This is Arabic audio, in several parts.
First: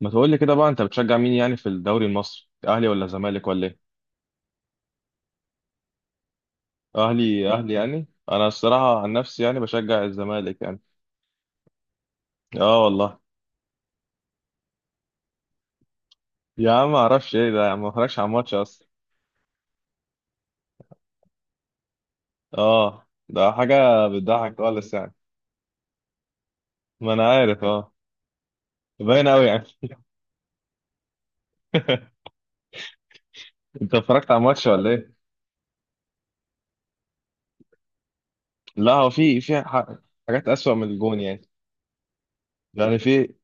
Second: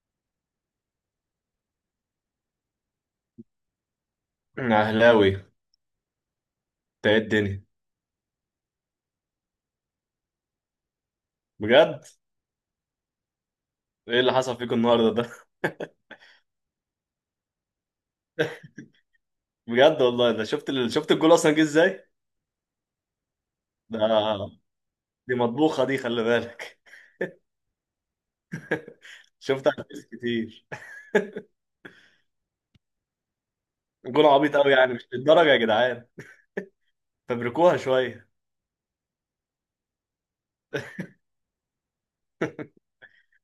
ما تقول لي كده بقى، انت بتشجع مين يعني في الدوري المصري؟ اهلي ولا زمالك ولا ايه؟ اهلاوي انت؟ ايه اهلي الدنيا؟ اهلي يعني. انا الصراحه عن نفسي يعني بشجع الزمالك يعني. بجد. اه والله. ايه اللي حصل فيكم النهارده ده؟ يا عم ما اعرفش ايه ده، يا عم ما اتفرجش على الماتش اصلا. بجد والله ده. شفت الجول اصلا جه ازاي اه ده ده؟ حاجه بتضحك خالص يعني. دي مطبوخه دي، خلي بالك. ما انا عارف اه. باين قوي يعني. شفتها على الفيس كتير. انت جول اتفرجت على عبيط الماتش قوي ولا يعني، مش ايه؟ للدرجه يا جدعان، فبركوها شويه. لا، هو حاجات اسوأ من الجون يعني. يعني في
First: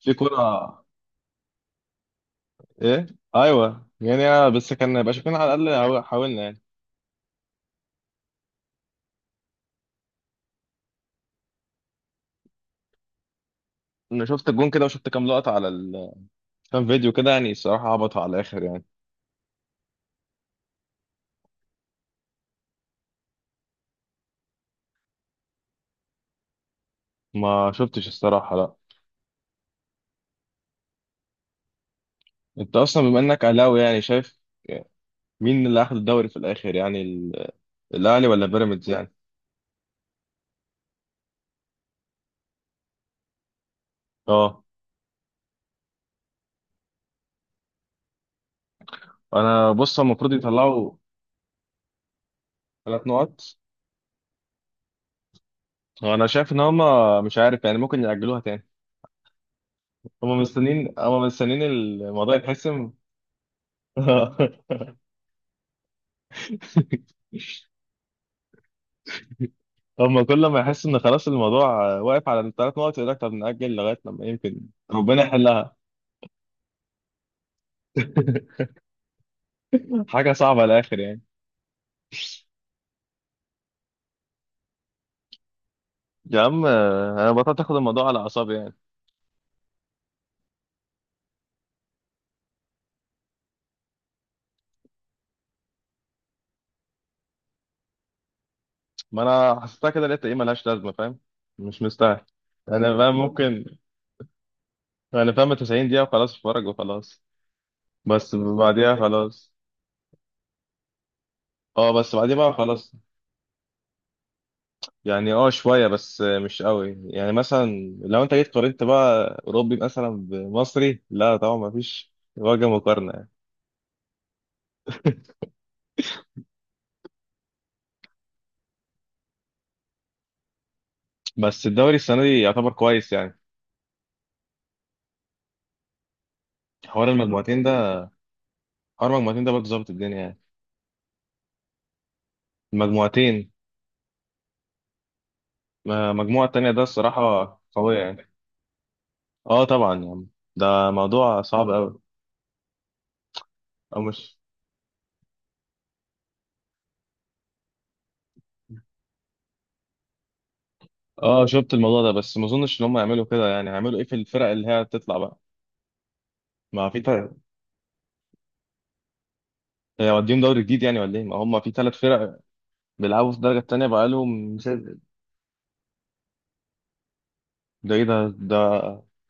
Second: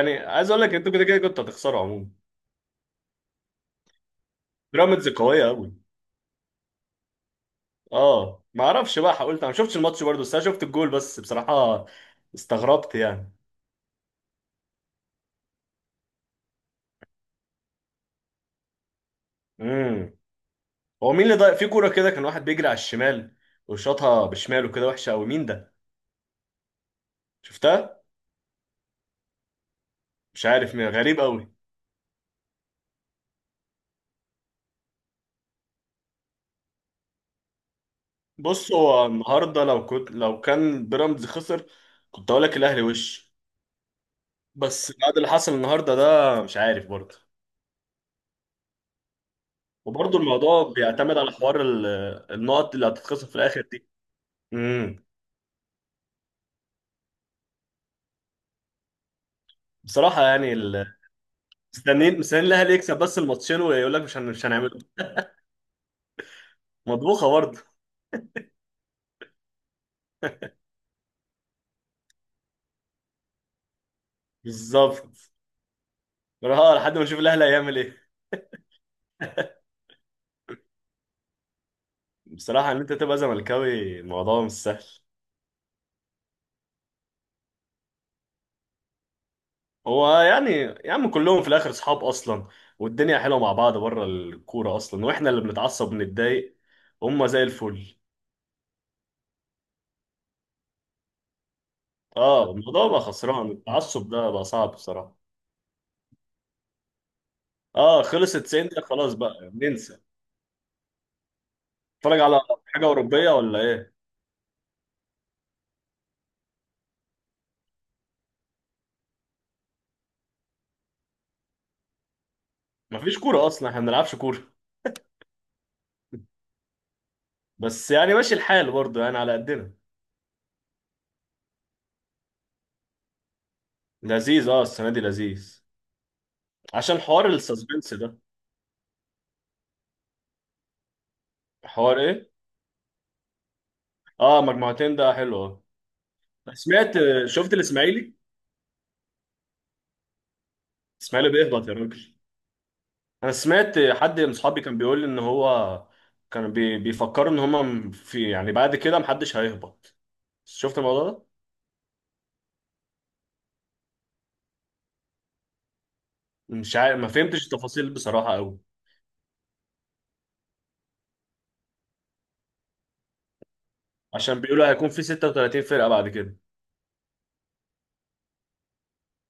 في عايز اقول لك، كرة. انتوا كده كده كنتوا هتخسروا عموما، ايه. ايوه يعني. بس كان بيراميدز يبقى شايفين قويه على قوي. الاقل حاولنا يعني. اه ما اعرفش بقى، قلت انا ما شفتش الماتش برضه، بس انا شفت الجول بس بصراحه، استغربت يعني. انا شفت الجون كده وشفت كام لقطه على ال، كان فيديو كده يعني. الصراحة عبط على الآخر يعني. امم هو مين اللي ضايق في كوره كده؟ كان واحد بيجري على الشمال وشاطها بشماله كده، وحشه قوي، مين ده؟ ما شفتها؟ شفتش الصراحة، لا. مش عارف مين، غريب قوي. أنت أصلا بما إنك أهلاوي، يعني شايف مين اللي أخد الدوري في الآخر يعني؟ الأهلي ولا بص، بيراميدز هو يعني؟ النهارده، لو كان بيراميدز خسر كنت اقول لك الاهلي وش، أه. بس بعد اللي حصل النهارده ده مش عارف برضه. أنا بص، هما وبرضه المفروض الموضوع يطلعوا بيعتمد على حوار النقط اللي ثلاث هتتخصم في نقط. الاخر دي. امم أنا شايف إن هما مش عارف يعني، ممكن يأجلوها تاني. بصراحه هما يعني مستنيين هما مستنيين مستنيين الموضوع مستنيين الاهلي يتحسم. يكسب بس الماتشين، ويقول لك مش هنعمله. مطبوخه برضه. هما كل ما يحس إن خلاص الموضوع واقف على الثلاث نقط، يقول لك طب نأجل لغاية لما يمكن بالظبط. ربنا يحلها. اه لحد ما نشوف الاهلي هيعمل ايه. حاجة صعبة على الآخر يعني. بصراحه ان انت تبقى زملكاوي الموضوع مش سهل. يا عم انا بطلت اخد الموضوع على اعصابي يعني. هو يعني، يا عم كلهم في الاخر اصحاب اصلا، والدنيا حلوه مع بعض بره الكوره اصلا، واحنا اللي بنتعصب بنتضايق. هم زي الفل. ما انا حسيتها كده، لقيت ايه ملهاش لازمه، فاهم؟ مش مستاهل. اه الموضوع انا بقى فاهم خسران، ممكن. التعصب ده بقى صعب بصراحه. انا فاهم 90 دقيقه وخلاص، اتفرج وخلاص. اه خلص بس 90 دقيقه بعديها خلاص، بقى خلاص. ننسى. اه بس نتفرج بعديها على بقى حاجه خلاص. اوروبيه ولا ايه؟ يعني اه شويه، بس مش قوي يعني. مثلا لو انت جيت قارنت بقى اوروبي مثلا بمصري، لا طبعا ما فيش وجه مقارنه مفيش يعني. كوره اصلا، احنا ما بنلعبش كوره. بس يعني ماشي الحال برضه يعني على قدنا. بس الدوري السنه دي يعتبر كويس يعني. لذيذ، اه السنه دي لذيذ، عشان حوار حوار المجموعتين ده، السسبنس ده. حوار المجموعتين ده برضه ظابط الدنيا يعني. حوار ايه؟ المجموعتين. اه، مجموعتين ده حلو اه. المجموعه التانيه ده سمعت؟ شفت الصراحه قويه الاسماعيلي؟ يعني. اه طبعا يا عم، ده الاسماعيلي موضوع بيهبط صعب يا قوي. راجل. انا سمعت او حد من مش. اصحابي كان بيقول لي ان هو بيفكروا ان هم في يعني بعد كده محدش هيهبط. شفت الموضوع ده؟ اه شفت الموضوع ده، بس ما اظنش ان هم يعملوا كده يعني. هيعملوا ايه في الفرق اللي هي هتطلع بقى؟ مش ما عارف، في ما فرق. فهمتش التفاصيل بصراحة قوي. هي وديهم دوري جديد يعني ولا ايه؟ ما هم في ثلاث فرق بيلعبوا في الدرجه الثانيه بقى عشان لهم. بيقولوا هيكون في 36 فرقة بعد كده. ده ايه ده؟ ده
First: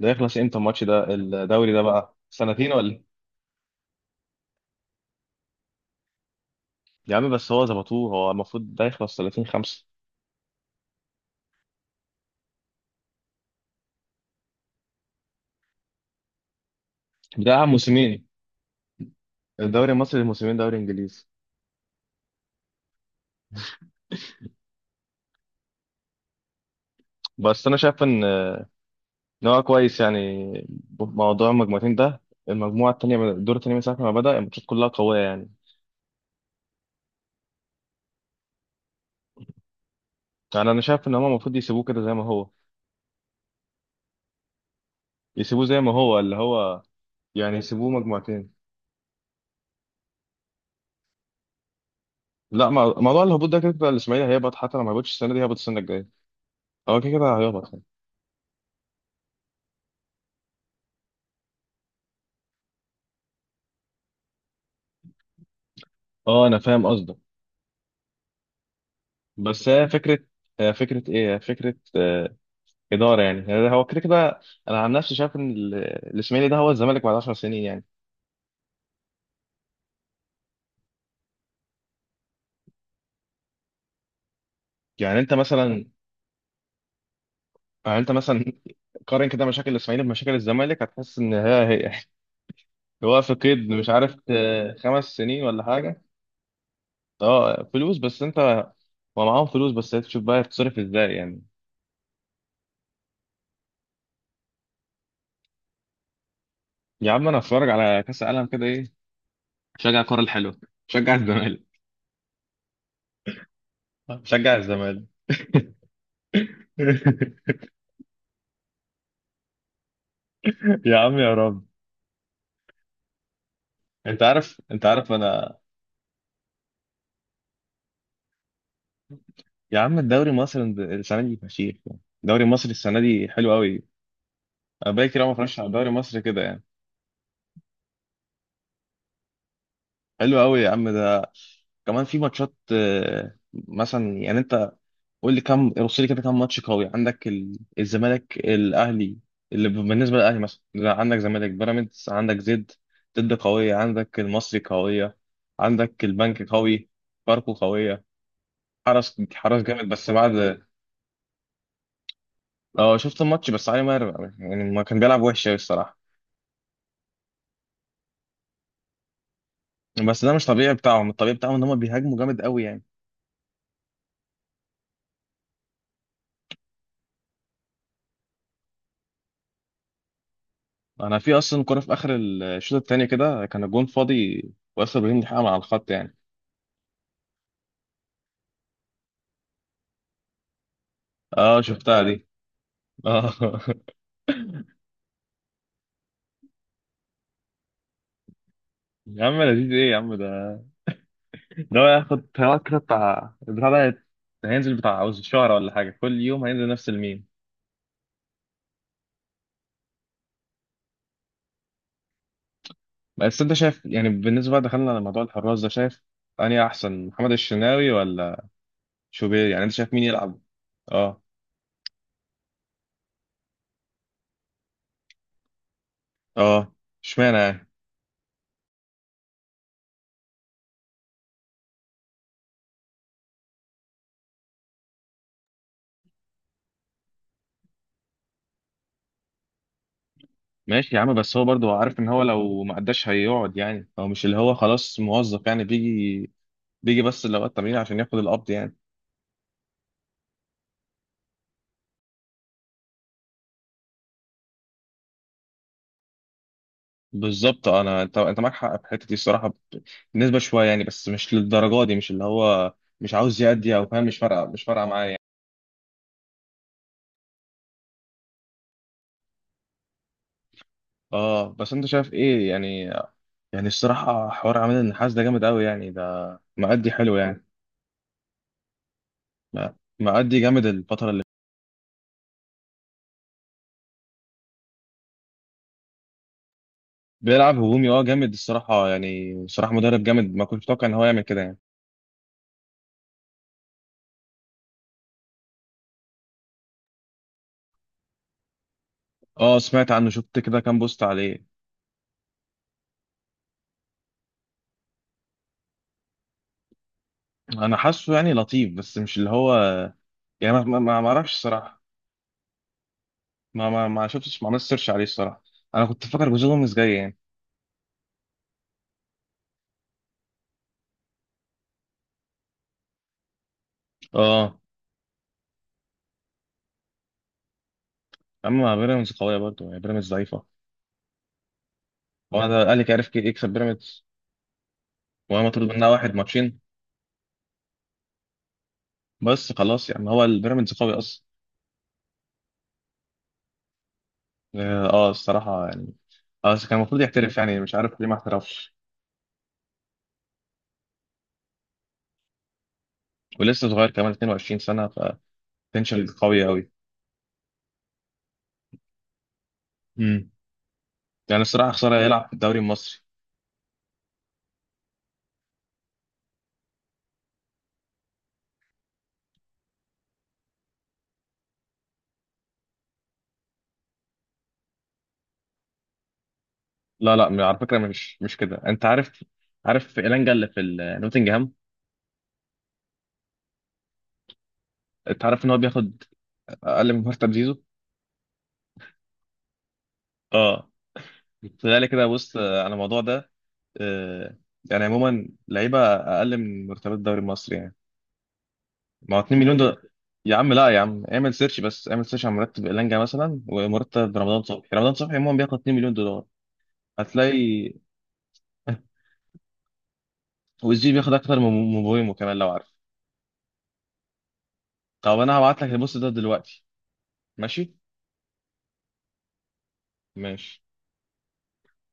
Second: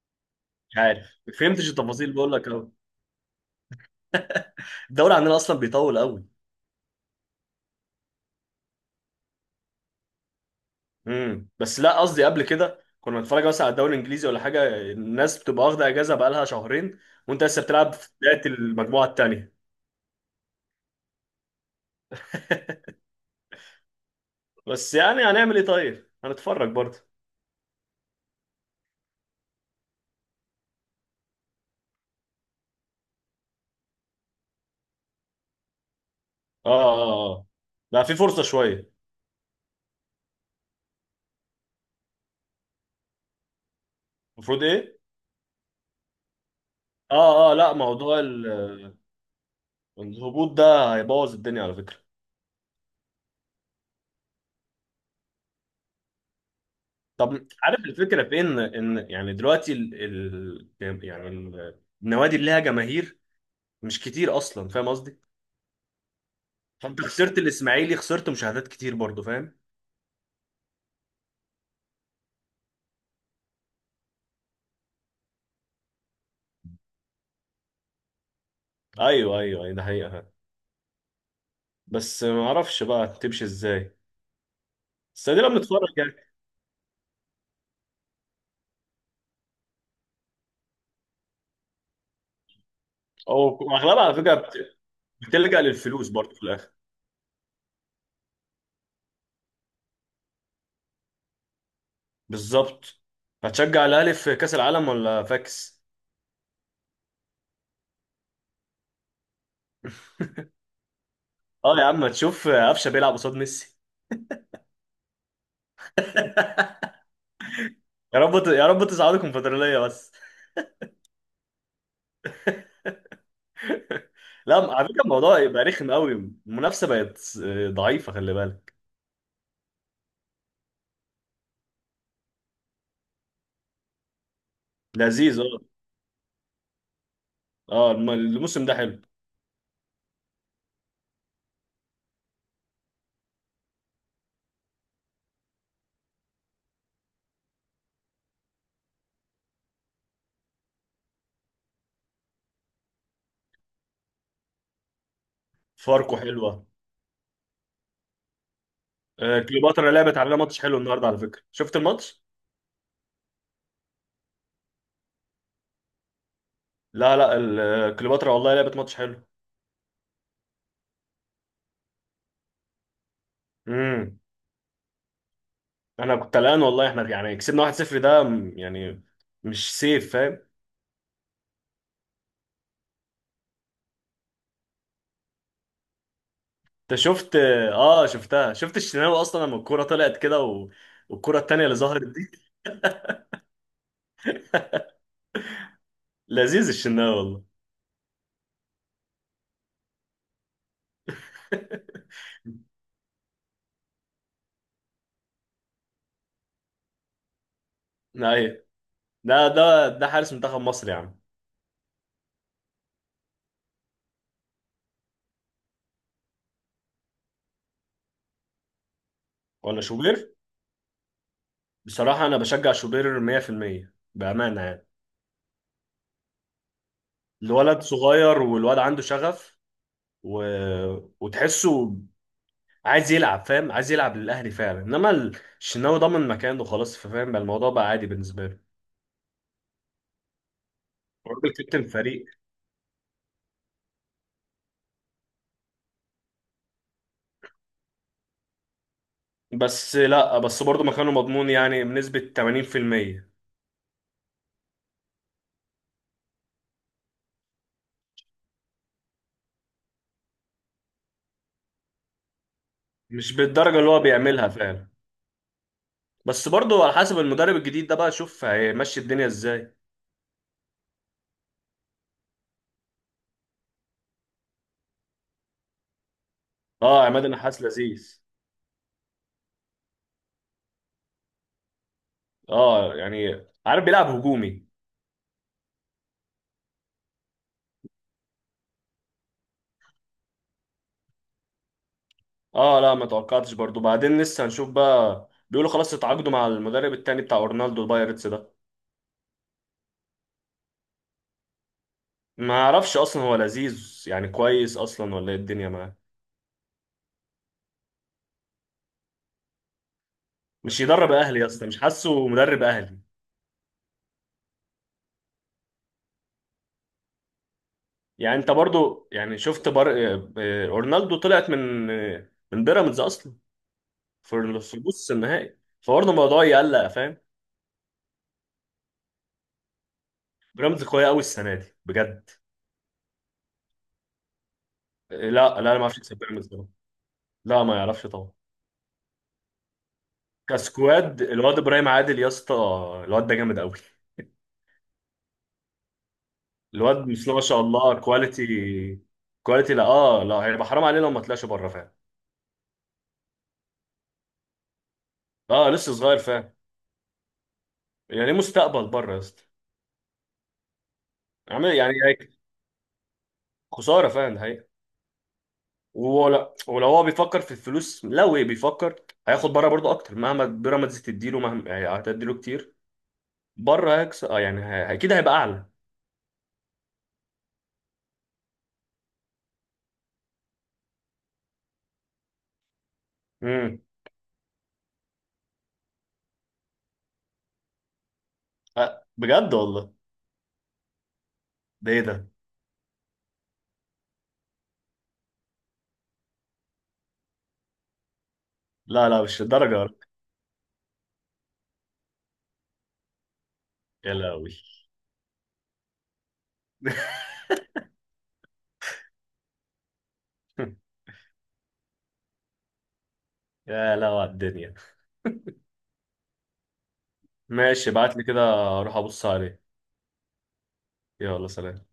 ده يخلص امتى مش الماتش عارف، ده؟ ما فهمتش الدوري ده التفاصيل بقى بقول لك سنتين قوي، ولا إيه؟ الدوري عندنا اصلا بيطول قوي. يا عم بس هو ظبطوه، هو المفروض ده يخلص 30 5. بس لا، قصدي قبل كده كنا بنتفرج مثلا على الدوري الانجليزي ولا حاجة، الناس بتبقى واخدة اجازة بقالها شهرين، وانت لسه بتاع بتلعب في موسمين. بداية المجموعة التانية. الدوري المصري موسمين دوري انجليزي. بس يعني هنعمل ايه؟ طيب هنتفرج برضه. بس انا شايف ان هو كويس يعني، موضوع المجموعتين ده. المجموعة التانية الدور التاني من ساعة ما بدأ، الماتشات كلها قوية يعني. اه اه اه، بقى في فرصة شوية. يعني أنا شايف إن هما المفروض يسيبوه كده زي ما هو، المفروض ايه؟ يسيبوه زي ما هو، اللي هو اه اه، يعني لا، يسيبوه موضوع مجموعتين. الهبوط ده هيبوظ الدنيا على فكرة. لا، موضوع الهبوط ده كده كده الإسماعيلي هيهبط، حتى لو ما هبطش السنة دي هيهبط السنة الجاية. هو كده كده طب هيهبط عارف يعني. الفكرة، في ان يعني دلوقتي ال ال يعني النوادي اللي لها جماهير مش كتير اصلا، فاهم قصدي؟ أه أنا فاهم فانت قصدك. خسرت الاسماعيلي، خسرت مشاهدات كتير برضو، فاهم. بس هي فكرة. هي فكرة إيه؟ هي فكرة إدارة يعني. يعني هو كده كده. أنا عن نفسي شايف إن الإسماعيلي ده هو الزمالك بعد 10 سنين يعني. ايوه، ايوه، أيوة، ده حقيقة. بس ما اعرفش بقى تمشي ازاي، يعني بس أنت ادينا مثلا. بنتفرج يعني. يعني انت مثلا قارن كده مشاكل الاسماعيلي بمشاكل الزمالك، هتحس ان هي هي. هو في او، قيد مش اغلبها على عارف فكرة خمس سنين بتلجأ ولا حاجه. للفلوس برضو في الاخر. اه فلوس، بس انت، هو معاهم فلوس، بس هي تشوف بقى هتصرف ازاي يعني. بالظبط. هتشجع الاهلي في كاس العالم ولا فاكس؟ يا عم انا هتفرج على كاس العالم كده ايه. شجع الكره الحلوه. شجع اه الزمالك. يا عم، تشوف قفشه بيلعب قصاد ميسي. شجع الزمالك. يا رب يا رب تصعدوا الكونفدراليه بس. يا عم يا رب. انت لا، عارف، انت على فكره عارف الموضوع انا. يبقى رخم قوي، المنافسه بقت ضعيفه، خلي بالك. يا عم الدوري المصري السنه دي فشيخ يعني. الدوري المصري السنه دي حلو قوي. انا بقالي كتير أوي ما لذيذ اتفرجش اه. على الدوري المصري كده يعني. اه الموسم ده حلو. حلو قوي يا عم ده. كمان في ماتشات مثلا. يعني انت قول لي، كم رص لي كده كم ماتش قوي عندك. الزمالك الاهلي اللي بالنسبه للاهلي مثلا، لا، عندك زمالك بيراميدز، عندك زد ضد قويه، عندك المصري قويه، عندك فاركو البنك حلوه. قوي. فاركو قويه. حرس حرس جامد كليوباترا بس لعبت علينا ماتش بعد. حلو النهارده، على فكره شفت الماتش؟ اه شفت الماتش، بس علي ماهر يعني ما كان بيلعب وحش قوي الصراحه. لا لا، كليوباترا والله لعبت ماتش حلو. بس ده مش طبيعي بتاعهم. الطبيعي بتاعهم ان هم بيهاجموا جامد قوي يعني. امم انا كنت قلقان والله، احنا يعني كسبنا 1-0 ده يعني مش سيف، فاهم؟ انا في اصلا كرة في اخر الشوط الثاني كده كان الجون فاضي، واسر ابراهيم لحقها من على الخط يعني. انت شفت؟ اه شفتها، شفت الشناوي اصلا لما الكوره طلعت كده والكوره اه التانيه اللي شفتها ظهرت دي. دي. اه. لذيذ الشناوي. يا عم لذيذ ايه يا عم ده؟ ده هو ياخد هيقعد كده بتاع البتاع ده، هينزل بتاع عاوز شهر ولا حاجة كل يوم هينزل نفس الميم. والله ايوه، ده حارس منتخب مصر يا عم. بس انت شايف يعني، بالنسبة بقى دخلنا على موضوع الحراس ده، شايف اني احسن محمد الشناوي ولا شوبير؟ يعني انت ولا شايف مين شوبير؟ يلعب؟ اه. بصراحه انا بشجع شوبير 100% بامانه يعني. اه. اشمعنى يعني؟ الولد صغير، والولد عنده شغف و... وتحسه عايز يلعب، فاهم؟ عايز يلعب للاهلي فعلا، انما الشناوي ضمن مكانه خلاص، فاهم؟ بقى الموضوع بقى عادي بالنسبه له، ماشي يا عم، بس هو الراجل برضه كابتن عارف ان هو فريق. لو ما قداش هيقعد يعني. هو مش اللي هو خلاص موظف يعني بيجي، بيجي بس الاوقات التمرين عشان ياخد القبض يعني. بس لا بس برضه مكانه مضمون يعني بنسبه 80%، بالظبط. انا انت، انت معاك حق في الحته دي الصراحه، بالنسبه شويه يعني، بس مش للدرجه دي. مش اللي هو مش مش عاوز يأدي بالدرجة او اللي هو فاهم. مش فارقه بيعملها مش فارقه فعلا، معايا يعني. بس برضه على حسب المدرب الجديد ده بقى، شوف هيمشي الدنيا ازاي. اه بس انت شايف ايه يعني؟ يعني الصراحه حوار عماد النحاس ده جامد قوي يعني. ده مأدي اه حلو عماد يعني. النحاس لذيذ. م- مأدي جامد الفتره اللي. اه يعني عارف، بيلعب هجومي. بيلعب هجومي، اه جامد الصراحه يعني. صراحه مدرب جامد، ما كنتش متوقع ان هو يعمل كده يعني. اه لا ما توقعتش برضه، بعدين لسه هنشوف بقى، بيقولوا خلاص اتعاقدوا مع المدرب التاني بتاع اورنالدو البايرتس ده. اه سمعت عنه، شفت كده كام بوست عليه. ما اعرفش اصلا هو لذيذ يعني كويس اصلا ولا ايه الدنيا معاه. انا حاسه يعني لطيف، بس مش اللي هو يعني. ما ما مش ما ما يدرب اعرفش اهلي يا اسطى، مش الصراحه. حاسه مدرب اهلي. ما شفتش ما عملتش سيرش عليه الصراحه. انا كنت فاكر جوزيه جوميز جاي يعني. يعني انت برضه يعني شفت بر... آه، آه، اورنالدو طلعت من من بيراميدز اصلا اه. في نص النهائي، فبرضه الموضوع يقلق، فاهم؟ اما بيراميدز قويه برضه يعني، بيراميدز ضعيفه. بيراميدز قويه قوي السنه دي بجد. هو انا الاهلي كان عارف يكسب بيراميدز، لا وهو لا، مطرود انا ما منها اعرفش واحد يكسب بيراميدز ماتشين. طبعاً. لا ما يعرفش طبعا. بس خلاص يعني، هو البيراميدز قوي كسكواد اصلا. الواد ابراهيم عادل يا اسطى، الواد ده جامد قوي. اه الصراحه يعني. اه كان الواد المفروض بسم الله يحترف ما يعني، شاء مش الله، عارف ليه ما احترفش. كواليتي. كواليتي، لا اه، لا هيبقى حرام عليه لو ما طلعش بره، فاهم. ولسه صغير كمان 22 سنه. اه لسه فتنشن صغير، قوي فاهم. قوي. يعني ليه مستقبل بره يا اسطى. امم. يعني الصراحه عامل يعني خساره يلعب في هيك. الدوري المصري. خساره، فاهم، ده حقيقة. ولا ولو هو بيفكر في الفلوس لو إيه بيفكر، هياخد بره برضه اكتر، مهما بيراميدز تديله، مهما يعني هتديله كتير، بره هيكسب اه يعني اكيد هيبقى اعلى. لا لا، على فكره مش مش كده، انت عارف. عارف إيلانجا اللي في نوتنجهام؟ امم انت عارف ان هو بياخد اقل من مرتب زيزو؟ أه بجد والله. اه. فذلك ده ايه كده ده؟ بص على الموضوع ده. آه، يعني عموما لعيبه اقل من مرتبات الدوري المصري يعني. لا ما هو لا 2 مش مليون الدرجه دولار. يا رب. يا عم لا، يا عم اعمل سيرش، بس اعمل سيرش على مرتب إيلانجا مثلا، يا ومرتب رمضان لهوي. صبحي. رمضان صبحي عموما بياخد 2 مليون دولار. هتلاقي. والزي بياخد اكتر من مبويمو كمان، لو عارف. يا لهوي على الدنيا. طب انا هبعت لك البوست ده دلوقتي. ماشي. ماشي، ابعت لي كده، اروح ابص عليه. ماشي. يلا سلام.